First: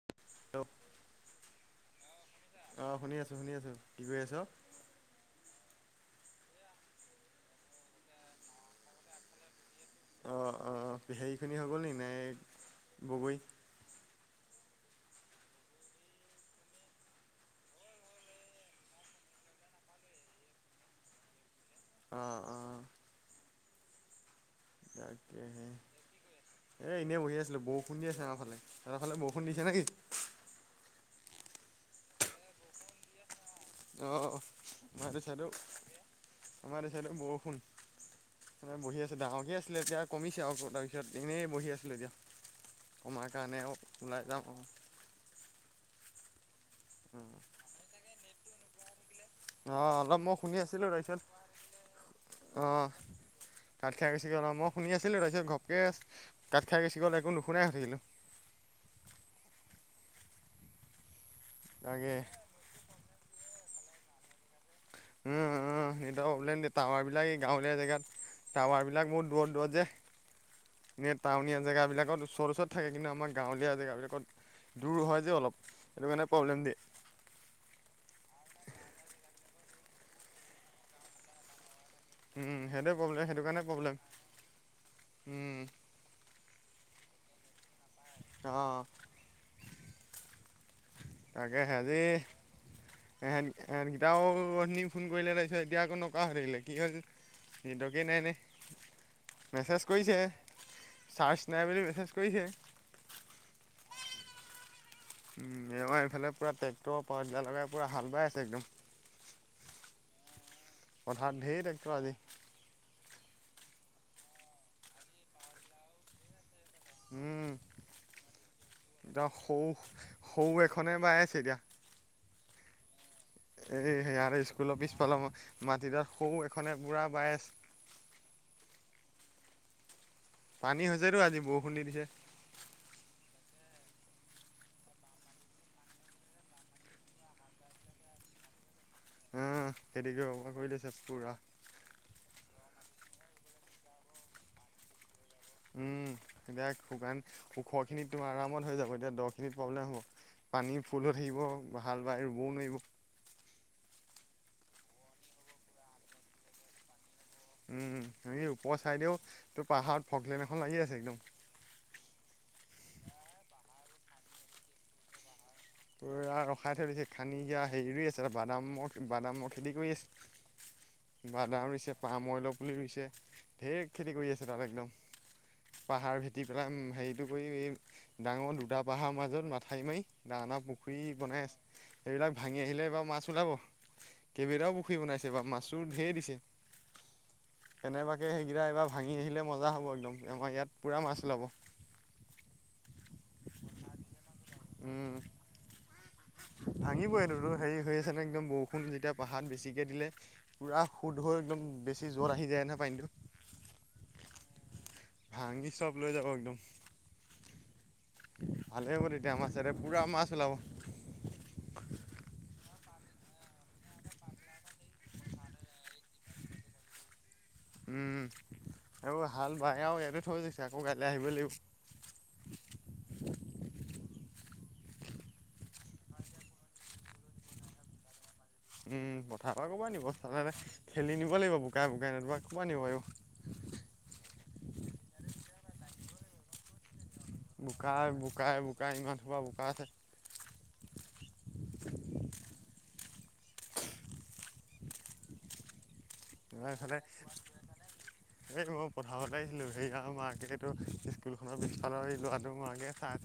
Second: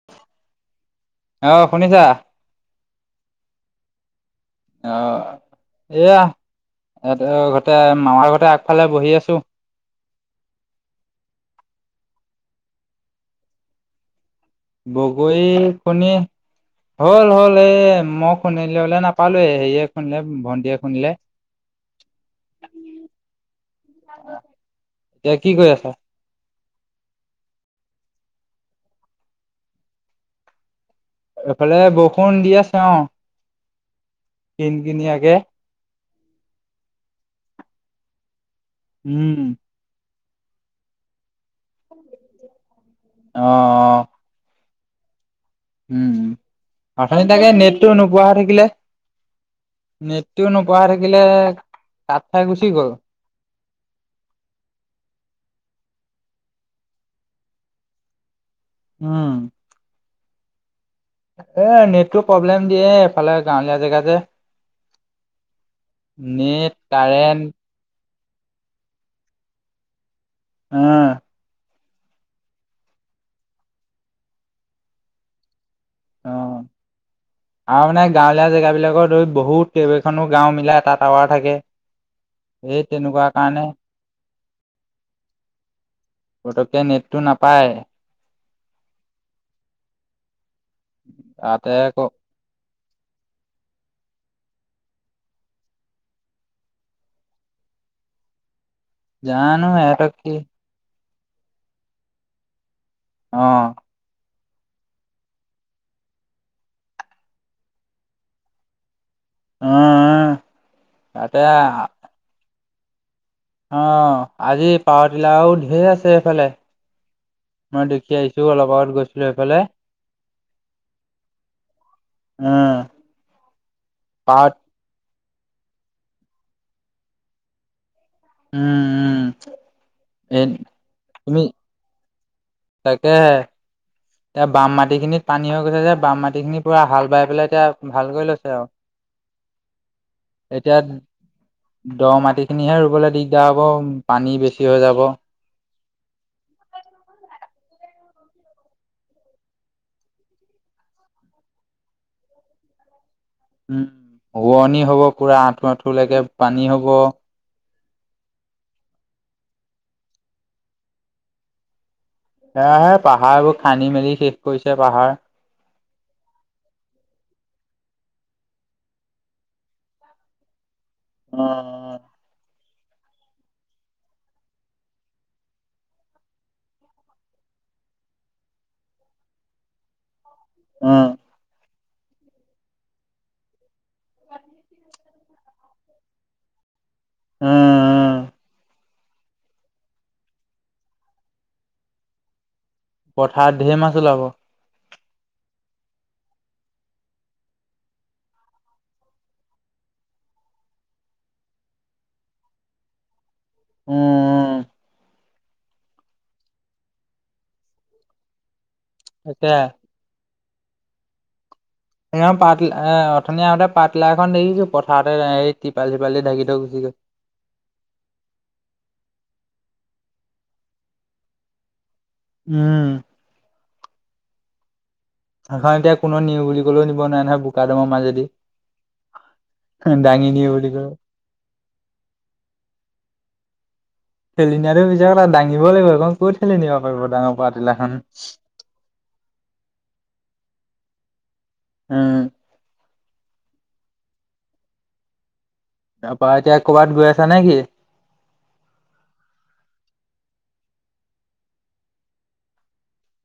Hello. অ' শুনিছা? অ' শুনি আছোঁ শুনি আছোঁ। কি কৰি আছ? অ' এইয়া ইতে, ঘৰতে মামাৰ ঘৰতে আগফালে বহি আছোঁ। অ', অ' সেইখিনি হৈ গ'ল নেকি মে বগৰী? বগৰীখিনি হ'ল হ'ল এ, মই খুন্দিবলে নাপালোঁ, হেয়ে খুন্দিলে ভন্টিয়ে খুন্দিলে। অ', অ'। [unintelligible] এতিয়া কি তাকেহে। কৰি আছা? এ, এনে বহি আছিলোঁ, বৰষুণ দি আছে আমাৰফালে। সেইফালে বৰষুণ দিছে নেকি? এইফালে বৰষুণ দি আছে অ'। অ' কিন আমাৰ এই কিনিয়াকে চাইডেও আমাৰ এই চাইডেও বৰষুণ। মে বহি আছোঁ, উম, ডাঙৰকে আছিলে এতিয়া কমিছে আ, তাৰপিছত এনেই বহি আছিলোঁ এতিয়া। কমাৰ অ', কাৰণেও অ', ওলাই যাম আৰু। উম। অথনি তাকে নেটটো নোপোৱা হৈ থাকিলে। অ অলপ মই নেটোও শুনি নোপোৱা হৈ আছিলোঁ তাৰপিছত থাকিলে, কাট খাই অ গুচি গ'ল। কাট খাই গুচি গ'ল অ' মই শুনি আছিলো তাৰপিছত ঘপকে কাট খাই গুচি গ'ল একো শুনাই নাছিলোঁ। উম। এ, তাকে নেটটো প্ৰব্লেম দিয়ে, এফালে গাঁৱলীয়া জেগা যে। উম, উম, নেটৰ প্ৰব্লেম দিয়ে, নেট, টাৱাৰবিলাক এই কাৰেণ্ট গাঁৱলীয়া জেগাত, টাৱাৰবিলাক বহুত দূৰত দূৰত যে। অ', নেট টাউনীয়া জেগাবিলাকত ওচৰত ওচৰত থাকে কিন্তু আমাৰ গাঁৱলীয়া জেগাবিলাকত দূৰ হয় যে অলপ সেইটো কাৰণে অ'। প্ৰব্লেম দিয়ে। আৰু মানে গাঁৱলীয়া জেগাবিলাকৰ ধৰি বহুত কেইবেইখনো গাঁও মিলাই এটা টাৱাৰ থাকে। [inaudible] উম, এই সেইটোৱে প্ৰব্লেম, তেনেকুৱা সেইটো কাৰণে প্ৰব্লেম উম। পটককে নেটটো নাপায়। অ। তাকে [unintelligible] তাতে আকৌ [unintelligible] ফোন কৰিলে তাৰপিছত এতিয়া আকৌ নকৰা হৈ থাকিলে কি [unintelligible] জানো মেছেজ সিহঁতক কৰিছে, কি চাৰ্জ নাই বুলি মেছেজ কৰিছে। অ। উম আমাৰ এইফালে পুৰা ট্ৰেক্টৰ পা লগাই পুৰা হাল বাই আছে একদম। অ আহ পথাৰত ধেৰ টেক্টৰ আজি। অ আজি পাৱৰ্তিলাও ধেৰ আছে এইফালে, উম, মই দেখি আহিছো অলপ আগত এতিয়া গৈছিলো সেইফালে সৌ সৌ এখনে বাই আছে এতিয়া উম। এই সেয় আৰু পাৱত স্কুলৰ পিছফালৰ মাটিতাত সৌ এখনে পুৰা বাই আছে। উম উম। এ পানী হৈছে তো আজি বৰষুণ দি দিছে। তাকে হে। এতিয়া বাম মাটি খিনিত পানী হৈ গৈছে যে, বাম মাটি খিনি পুৰা হাল বাই পেলাই এতিয়া ভাল কৰি লৈছে আৰু। [inaudible] [unintelligible] কৰি এতিয়া দিছে পুৰা দ মাটি খিনিহে ৰুবলৈ দিগদাৰ হ'ব পানী বেছি হৈ যাব। উম এতিয়া শুকান ওখখিনিত তু আৰামত হৈ যাব, এতিয়া দহ খিনিত প্ৰব্লেম হ'ব। পানী ফুলো থাকিব হাল বাই ৰুবও নোৱাৰিব। উম ৰোৱনী হ'ব পুৰা আঁঠু আঁঠুলৈকে পানী হ'ব। উম হৰি ওপৰৰ চাইদেও তোৰ পাহাৰত ভকলেন এখন লাগি আছে একদম। এ পাহাৰবোৰ খান্দি মেলি শেষ কৰিছে পাহাৰ। তৰা ৰখাই থৈছে দিছে খানিকিয়া হেৰি ৰুই আছে বাদামৰ বাদামৰ খেতি কৰি আছে। [inaudible] বাদাম ৰুইছে উম পাম অইলৰ পুলি ৰুইছে, ঢেৰ খেতি কৰি আছে তাত একদম। পাহাৰ ভেটি পেলাই হেৰিটো কৰি ডাঙৰ দুটা পাহাৰ মাজত মাথাই মাৰি ডাঙৰ পুখুৰী উম বনাই আছে, সেইবিলাক ভাঙি আহিলে এইবাৰ মাছ ওলাব। কেইবেইটাও পুখুৰী বনাইছে বা মাছো ঢেৰ দিছে। উম কেনেবাকে সেইকেইটা এইবাৰ ভাঙি আহিলে মজা হ'ব একদম, আমাৰ ইয়াত পূৰা মাছ ওলাব। পথাৰত ঢেৰ মাছ ওলাব। উম। ভাঙিব এইটোতো হেৰি হৈ আছে নে একদম বৰষুণ যেতিয়া পাহাত বেছিকে দিলে। পুৰা সুদ হৈ একদম বেছি জ্বৰত আহি যায় নহয় পানীটো। উম। ভাঙি চব লৈ যাব একদম, ভালে কৰি এতিয়া আমাৰ। তাকে পুৰা মাছ ওলাব। [unintelligible] অথনি আহগতে পাতলা এখন দেখিছো পথাৰতে এইৰি তিপাল চিপালি ঢাকি থৈ গুচি গৈ উম আৰু হাল বাই আৰু এইটো থৈ গৈছে আকৌ কাইলৈ আহিবই লাগিব। উম। সেইখন এতিয়া কোনো নিওঁ বুলি কলেও নিব নোৱাৰে নহয় বোকা দামৰ মাজেদি। উম পথাৰ পৰা ক'বা নিব, দাঙি নিও বুলি ক'লেও ঠেলি নিব লাগিব। বোকাই বুকাই নতুবা [unintelligible] ঠেলি নিয়াটো মিছা কথা দাঙিব লাগিব এইখন ক'ত ঠেলিব ডাঙৰ পাতিলাখন বোকাই বোকাই বোকাই ইমান সোপা বোকা আছে হম। তাৰপৰা এতিয়া মই ক'ৰবাত এইফালে গৈ আছা নে কি? এই মই পথাৰলৈ আহিছিলো [unintelligible] চাই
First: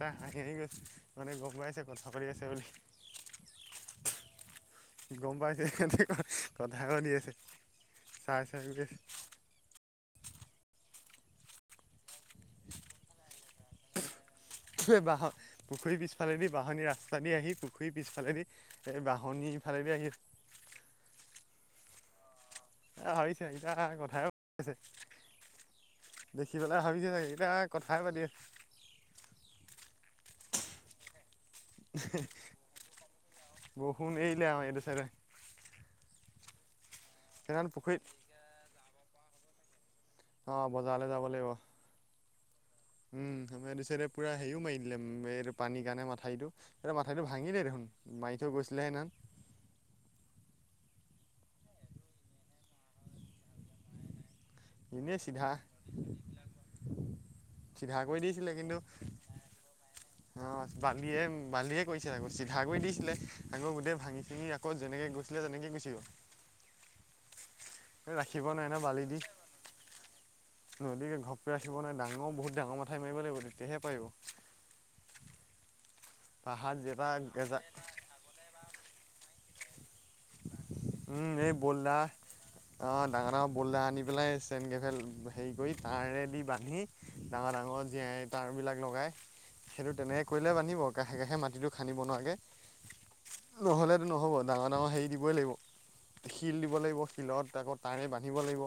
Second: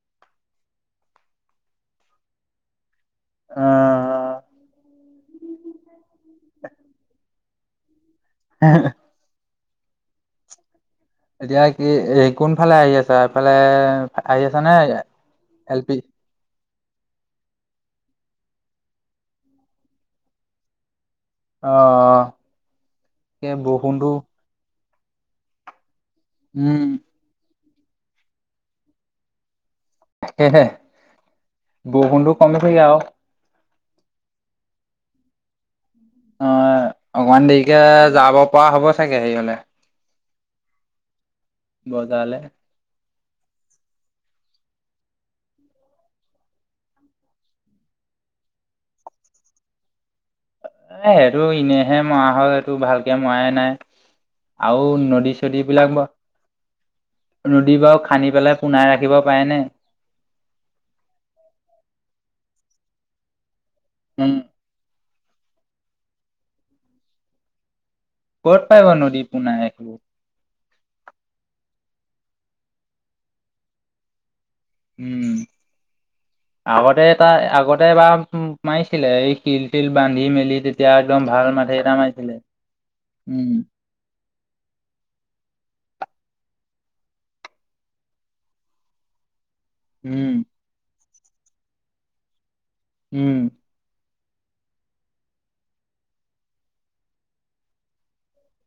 চাই হাঁহি হাঁহি গৈছে মানে গম পাই আছে কথা পাতি আছে বুলি। অ'। গম পাইছে স কথা শুনি আছে চাই চাই উছে এতিয়া কি এই কোনফালে আহি আছ এইফালে আহি আছা নে বাঁহ ৰ এল পি পুখুৰী পিছ পিছফালেদি বাহনি ৰাস্তা দি আহি পুখুৰীৰ পিছফালেদি এই বাহনিফালেদি আহি অ'। এ ভাবিছে এই ইতা বৰষুণটো কথাই ভাব আছে দেখি পেলাই উম, ভাবিছে চাগ ইয়াক কথাই পাতি আছে সেহে বৰষুণটো কমিছেগৈ আৰু বৰষুণ এৰিলে এইটো চাইদে অ', অকণমান সেইখন দেৰিকে পুখুৰীত যাব পৰা হ'ব চাগে হেৰিয়লে অ', বজালে যাব লাগিব। বজাৰলে উম আমাৰ ইটো চাইদে পুৰা হেৰিও মাৰি দিলে এইটো পানীৰ কাৰণে মাথাইৰিটো এই মাথাউৰিটো ভাঙিল দেখোন মাৰি থৈ গৈছিলেহে হেদিনাখন। এ সেইটো এনেইহে মৰা হ'ল এইটো ভালকে মৰাই নাই। আৰু এনেই নদী চিধা চদি বিলাক ব ৰদী বু চিধা খান্দি পেলাই পুনাই ৰাখিব পাৰেনে। অ', বালিয়ে, বালিয়ে কৈছিল আকৌ চিধা কৰি দিছিলে আকৌ গোটেই ভাঙি উম। চিঙি ক'ত যেনেকে গৈছিলেনেকে গুছিআহিব। এই ৰাখিব ক'ত নাই ন পাৰিব বালি নদী দি পোনাই এইবোৰ নদীকে ঘপকে ৰাখিব নাই ডাঙৰ বহুত ডাঙৰ মাথাই মাৰিব লাগিব তেতিয়াহে পাৰিব উম, পাহাৰত আগতে এটা গেজা আগতে এবাৰ মাৰিছিলে এই তিল, তিল বান্ধি মেলি তেতিয়া একদম ভাল মাটি এটা মাৰছিলে অ', ডাঙৰ, ডাঙৰ বলদাৰ আনি পেলাই চেনকেফেল হেৰি কৰি বান্ধি ডাঙৰ ডাঙৰ জীয়াই তাঁৰবিলাক লগাই সেইটো তেনেকৈ উম কৰিলে বান্ধিব কাষে কাষে মাটিটো খান্দিব নোৱাৰাকে উম। নহ'লেতো নহ'ব ডাৰ ডাঙৰ হেই দিবই লাগিব শিল দিব লাগিব শিলত আকৌ তাঁৰে বান্ধিব লাগিব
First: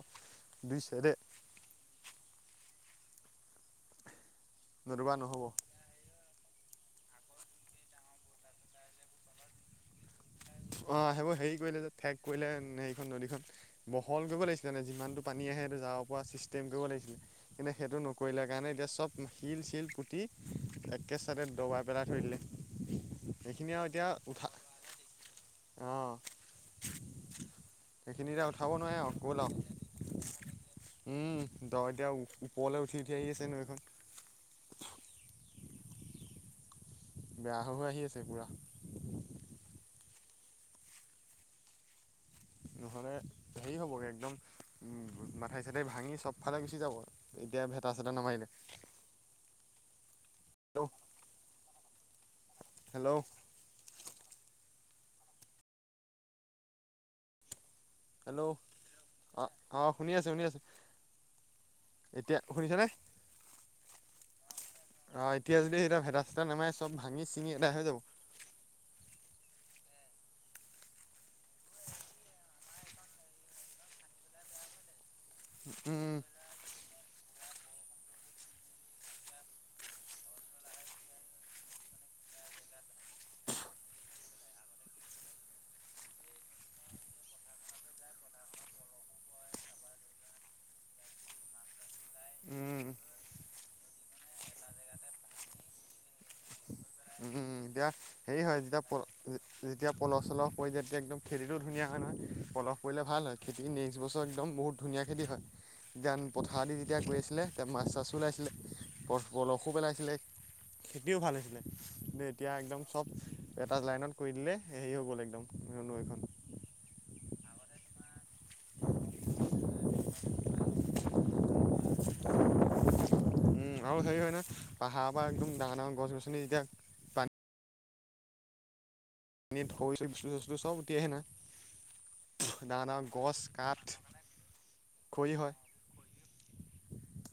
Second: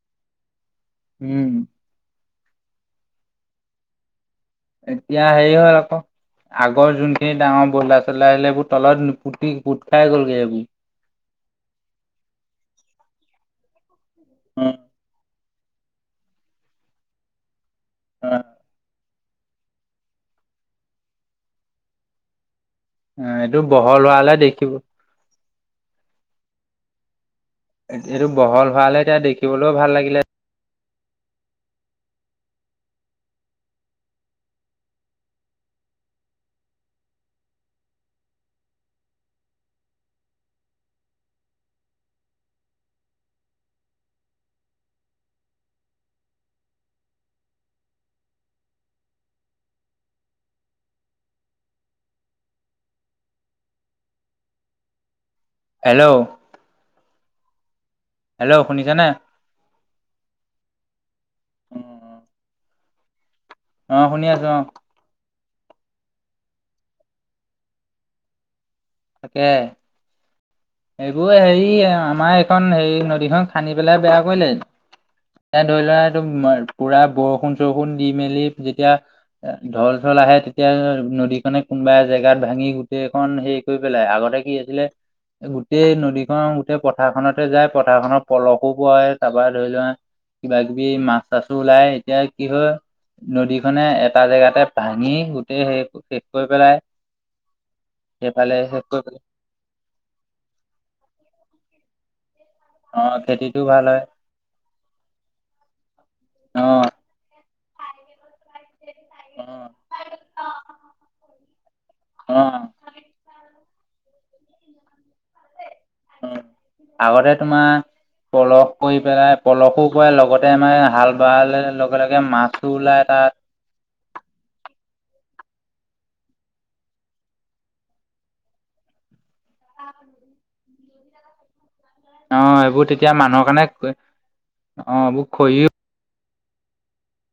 দুই চাইডে উম। নতুবা এতিয়া নহ'ব সে হ'ল আকৌ আগৰ যোনখিনি ডাঙৰ বদলাৰ চলদাৰ আছিলে এইবোৰ তলত পুতি পোট খাই গ'লগে এইবোৰ অ', সেইবোৰ হেৰি কৰিলে যে ঠেক কৰিলে সেইখন নদীখন বহল কৰিব অ', লাগিছিলে যিমানটো পানী আহে সেইটো যাব পৰা ছিষ্টেম কৰিব লাগিছিলে কিন্তু সেইটো অ', নকৰিলে কাৰণে এতিয়া চব শিল চিল পুটি একেচাডে দবাই পেলাই থৈ দিলে। এইটো সেইখিনি আৰু বহল এতিয়া হোৱালে উঠা দেখিব অ'। এইটো সেইখিনি এতিয়া বহল উঠাব হোৱালে নোৱাৰে এতিয়া আৰু গ'ল আৰু। দেখিবলৈও ভাল লাগিলে উম, দ এতিয়া ওপৰলৈ উঠি উঠি আহি আছে নৈখন। বেয়া হৈ হৈ আহি আছে পুৰা। নহ'লে হেৰি হ'বগৈ একদম মাথাই চাথাই ভাঙি চবফালে গুচি যাব। এতিয়া ভেটা চেটা নামাৰিলে। [inaudible] Hello hello. হেল্ল'। হেল্ল'। অ', অ' শুনি আছো শুনি আছো এতিয়া শুনিছেনে। অ', শুনি আছো অ'। অ', এতিয়া যদি সেই তাত ভেটা চেটা নেমাই যদি চব ভাঙি চিঙি এদাই হৈ যাব। তাকে। এইবোৰ হেৰি আৰু আমাৰ এইখন হেৰি নদীখন খান্দি পেলাই বেয়া কৰিলে। এতিয়া ধৰিলোৱা উম তোমাৰ পুৰা বৰষুণ-চৰষুণ দি মেলি যেতিয়া ঢল-চল আহে তেতিয়া নদীখনে কোনোবা জেগাত ভাঙি গোটেইখন শেষ কৰি পেলাই, আগতে কি আছিলে গোটেই নদীখন গোটেই পথাৰখনতে যায় পথাৰখনৰ পলসো পৰে তাৰপৰা ধৰিলোৱা কিবা-কিবি মাছ-চাছো ওলাই। এতিয়া কি হয় উম নদীখনে এটা জেগাতে ভাঙি গোটেই শেষ, শেষ কৰি পেলাই। উম, এতিয়া হেৰি সেইফালে হয় যেতিয়া শেষ কৰি পল পেলাই যেতিয়া পলহ-চলহ পৰি যেতিয়া একদম খেতিতো ধুনীয়া হয় নহয়। পলহ অ পৰিলে ভাল হয় খেতিটো খেতি ভাল নেক্স হয় বছৰ একদম বহুত ধুনীয়া খেতি হয়, যেতিয়া পথাৰ দি অ যেতিয়া গৈ আছিলে তেতিয়া অ মাছ-চাছও ওলাইছিলে। প-পলসো পেলাইছিলে খেতিও ভাল হৈছিলে, কিন্তু এতিয়া অ', একদম চব এটা লাইনত কৰি দিলে, হেৰি হৈ গ'ল একদম নৈখন। আগতে তোমাৰ পলস কৰি পেলাই, পলসো কৰে লগতে আমাৰ হাল বাই দিয়া লগে-লগে মাছো ওলায় তাত। আৰু হেৰি হয় নহয়, পাহাৰ পৰা একদম ডাঙৰ-ডাঙৰ গছ-গছনি যেতিয়া পানীত [unintelligible] চব উতি আহে নহয়। অহ, ডাঙৰ এইবোৰ ডাঙৰ তেতিয়া গছ মানুহৰ কাঠ কাৰণে অহ, এইবোৰ খৰি [inaudible]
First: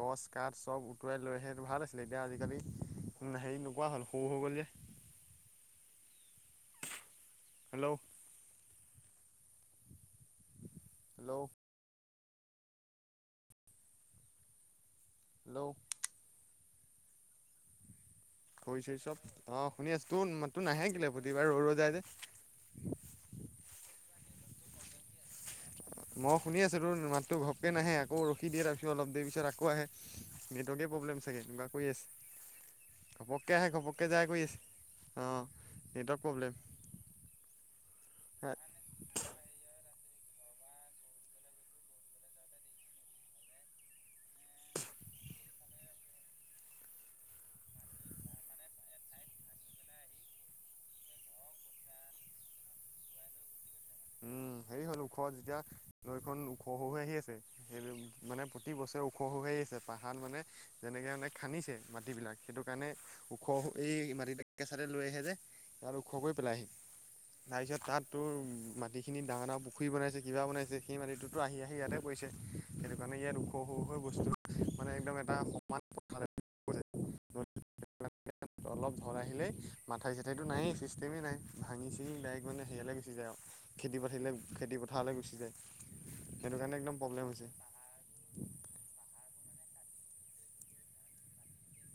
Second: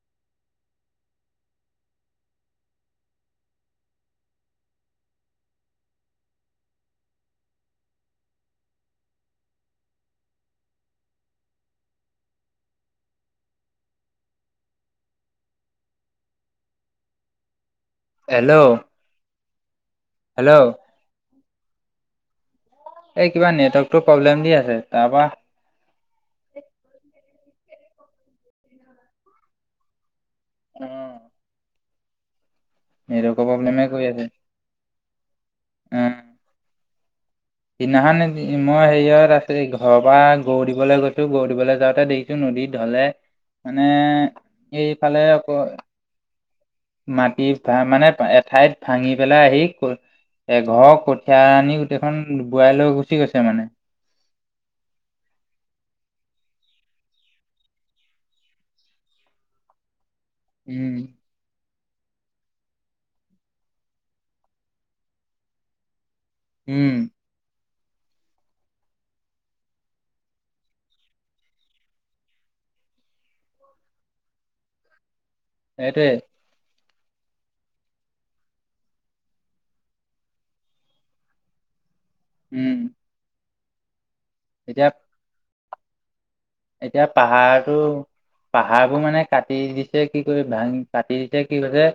গছ-কাঠ চব উটুৱাই লৈ আহে ভাল আছিলে, এতিয়া আজিকালি হেৰি নোপোৱা হ'ল, সৰু হৈ গ'ল যে। হেল্ল'। হেল্ল'। হেল্ল'। হেল্ল' খৰি-চৰি চব অহ, শুনি আছোঁ। তোৰ মাততো হেল্ল' নাহে কেলে, প্ৰতিবাৰে ৰৈ ৰৈ যাই যে। এই কিবা নেটৱৰ্কতো প্ৰব্লেম দি আছে তাৰপা। মই শুনি আছোঁ তোৰ মাততো ঘপকে নাহে, আকৌ ৰখি দিয়ে, তাৰপিছত অলপ দেৰি পিছত আকৌ আহে। অ নেটৱৰ্কেৱে প্ৰব্লেম চাগে এনেকুৱা কৰি আছে। নেটৱৰ্কৰ ঘপককৈ আহে প্ৰব্লেমে ঘপককৈ আছে যায় কৰি আছে অহ, অ নেটৱৰ্ক প্ৰব্লেম। সিদিনাখন মই হেৰিয়ত আছোঁ। ঘৰৰ পৰা গৰু দিবলৈ গৈছোঁ, গৰু দিবলৈ যাওঁতে দেখিছোঁ নদী ঢলে। মানে এইফালে আকৌ মাটি ভা মানে এঠাইত ভাঙি পেলাই আহি এঘৰৰ কঠীয়া আনি গোটেইখন বোৱাই লৈ গুচি গৈছে মানে। উম, হেৰি হ'ল ওখ যেতিয়া, নৈখন ওখ হৈ হৈ আহি আছে। সেই মানে প্ৰতি বছৰে ওখ ওখ হৈ হৈ আহি আছে, পাহাৰ মানে উম। যেনেকে মানে খান্দিছে মাটিবিলাক সেইটো কাৰণে ওখ এই মাটিবিলাক কেঁচাতে লৈ আহে যে। তাত ওখ কৰি পেলাইহি, উম, তাৰপিছত তাত তোৰ মাটি মাটিখিনি ডাঙৰ-ডাঙৰ পুখুৰী বনাইছে, কিবা বনাইছে সেই মাটিটোতো আহি-আহি ইয়াতে পৰিছে। সেইটো কাৰণে ইয়াত ওখ সৰু হৈ হৈ বস্তু মানে একদম এটা সমান সেইটোৱে। [unintelligible] [unintelligible] অলপ ধল আহিলেই মাথাই চাথাইতটো নায়েই, চিষ্টেমেই নাই ভাঙি-চিঙি ডাইৰে মানে উম, সেয়ালে গুচি যায় আৰু খেতি-বাতিলৈ খেতি এতিয়া পথাৰলৈ গুচি যায়। সেইটো কাৰণে একদম এতিয়া প্ৰব্লেম হৈছে পাহাৰটো পাহাৰবোৰ মানে কাটি দিছে, কি কৰি ভাং, কাটি দিছে কি কৰিছে।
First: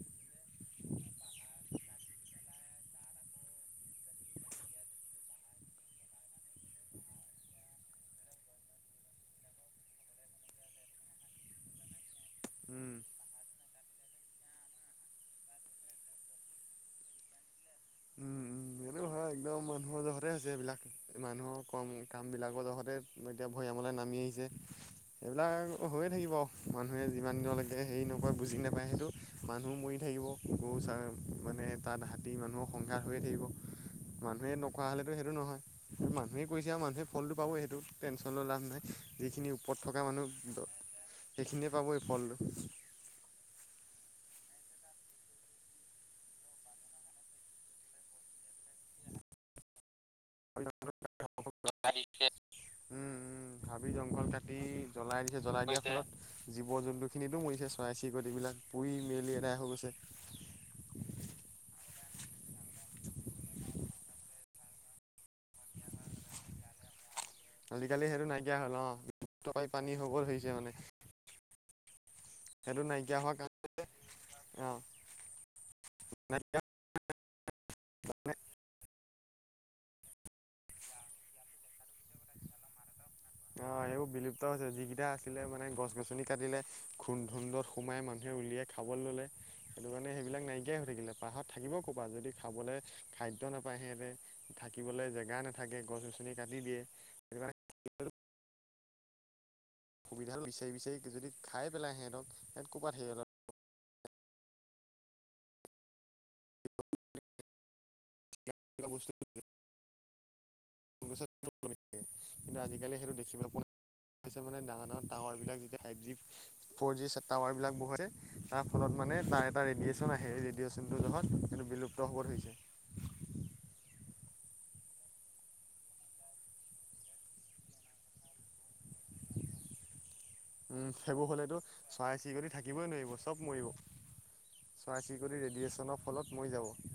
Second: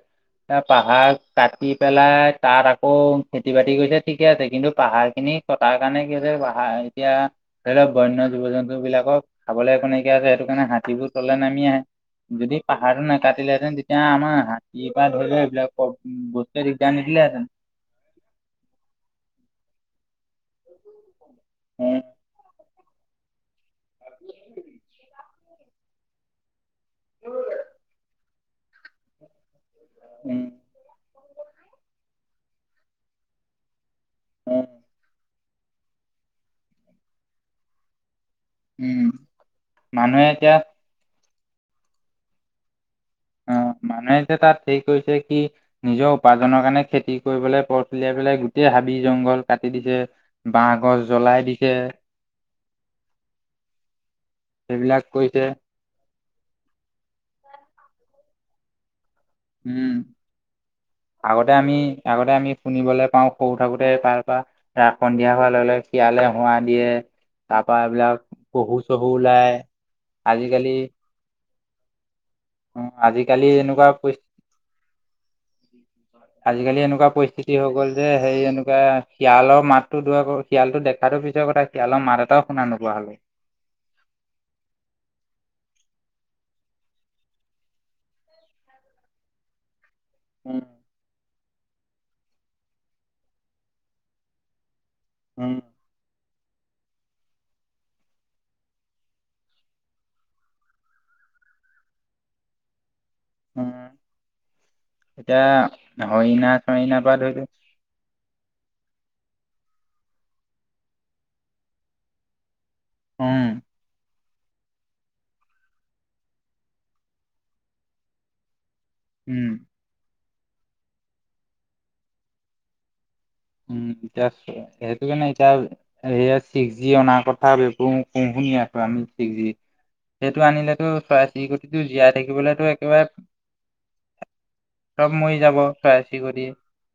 এ পাহাৰ কাটি পেলাই তাত আকৌ খেতি-বাতি কৰিছে। ঠিকে আছে, কিন্তু পাহাৰখিনি কটাৰ কাৰণে কি হৈছে পাহাৰ এতিয়া ধৰি লওঁক বন্য জীৱ-জন্তুবিলাকক খাবলৈ একো নাইকিয়া হৈছে সেইটো কাৰণে হাতীবোৰ তললে নামি আহে। যদি উম পাহাৰতো না কাটিলেহে'তেন তেতিয়া আমাৰ হাতীৰ পৰা ধৰি লও এইবিলাক বস্তুৱে দিগদাৰ নিদিলেহেঁতেন। উম উম এনেও হয়, একদম মানুহৰ জহতে আছে এইবিলাক। মানুহৰ কম উম কামবিলাকৰ জহতে এতিয়া ভৈয়ামলৈ নামি আহিছে, সেইবিলাক হৈয়ে থাকিব আৰু। মানুহে যিমান দিনলৈকে হেৰি নকয় বুজি নাপায় সেইটো, মানুহ মৰি থাকিব উম গৰু চা মানে তাত হাতী মানুহৰ সংঘাত হৈয়ে থাকিব। মানুহে উম নকৰা হ'লেতো সেইটো নহয়, মানুহে কৰিছে আৰু মানুহে ফলটো পাব সেইটো। টেনশ্যন লৈ লাভ নাই উম যিখিনি ওপৰত থকা মানুহে মানুহ এতিয়া সেইখিনিয়ে পাবই ফলটো। অ' মানুহে যেতিয়া তাত হেৰি কৰিছে কি নিজৰ উপাৰ্নৰ কাৰণে খেতি কৰিবালৈ পথ উলিয়াই পেলাই গোটেই হাবি জংঘল কাটি দিছে উম বাঁহ গছ জ্বলাই দিছে উম হাবি জংঘল কাটি সেইবিলাক জ্বলাই দিছে কৰিছে জ্বলাই লত জীৱ জন্তু খিনিতো মৰিছে। চৰাই চিৰিকটি এইবিলাক পুৰি মেলি এদাই হৈ উম গৈছে আগতে আমি আগতে আমি শুনিবলৈ পাওঁ সৰু থাকোতে তাৰ পৰা ৰা সন্ধিয়া হোৱা লগে লগে শিয়ালে হোৱা দিয়ে। তাৰ পৰা আজিকালি এইবিলাক সেইটো নাইকিয়া হ'ল পহু অ চহু ওলাই, পানী হৈ গ'ল ধৰিছে মানে আজিকালি সেইটো নাইকিয়া হোৱা আজিকালি কাৰণ এনেকুৱা অ আজিকালি এনেকুৱা পৰিস্থিতি হৈ গ'ল যে হেৰি এনেকুৱা শিয়ালৰ মাতো দুৰ শিয়ালটো দেখাটো পিছৰ কথা শিয়ালৰ মাত এটাওঁ শুনা নোপোৱা হ'লো। অ' এইবোৰ বিলুপ্ত হৈছে। যিকেইটা আছিলে মানে গছ গছনি কাটিলে, ঘুণ ধুন্দত সোমাই মানুহে উলিয়াই খাবলৈ ল'লে সেইটো কাৰণে সেইবিলাক উম, নাইকিয়াই হৈ থাকিলে। পাহাৰত থাকিব ক'ৰপা যদি খাবলৈ খাদ্য নাপায়, সিহঁতে থাকিবলৈ জেগা উম। নাথাকে, গছ গছ ুনে দিয়ে [inaudible] সুবিধাটো বিচাৰি বিচাৰি যদি খাই পেলাই সিহঁতক সহঁত ক'ৰপৰা থাকিব উম এতিয়া হৰিণা চৰিণাৰ পৰা ধৰিল এটা বস্তু কিন্তু আজিকালি সেইটো দেখিবলৈ উম। পোৱা ন হৈছে মানে ডাঙৰ ডাঙৰ টাৱাৰ বিলাক যেতিয়া five G four G tower বিলাক বহে তাৰ ফলত মানে তাৰ উম, এটা ৰেডিয়েচন আহে ৰেডিয়েচনটোৰ জহত এইটো বিলুপ্ত হ'ব ধৰিছে। উম এতিয়া সেইটো কাৰণে এতিয়া এইয়া ছিক্স জি অনা কথা এইবোৰ কম শুনি আ আমি ছিক্স জি সেইটো উম, আনিলেতো সেইবোৰ চৰাই হ'লেতো চিৰিকটিটো জীয়াই চৰাই চিৰিকটি থাকিবলেতো থাকিবই একেবাৰে নোৱাৰিব চব মৰিব। চৰাই চব মৰি চিৰিকটি যাব ৰেডিয়েশ্যনৰ চৰাই ফলত চিৰিকটি। মৰি যাব। উম।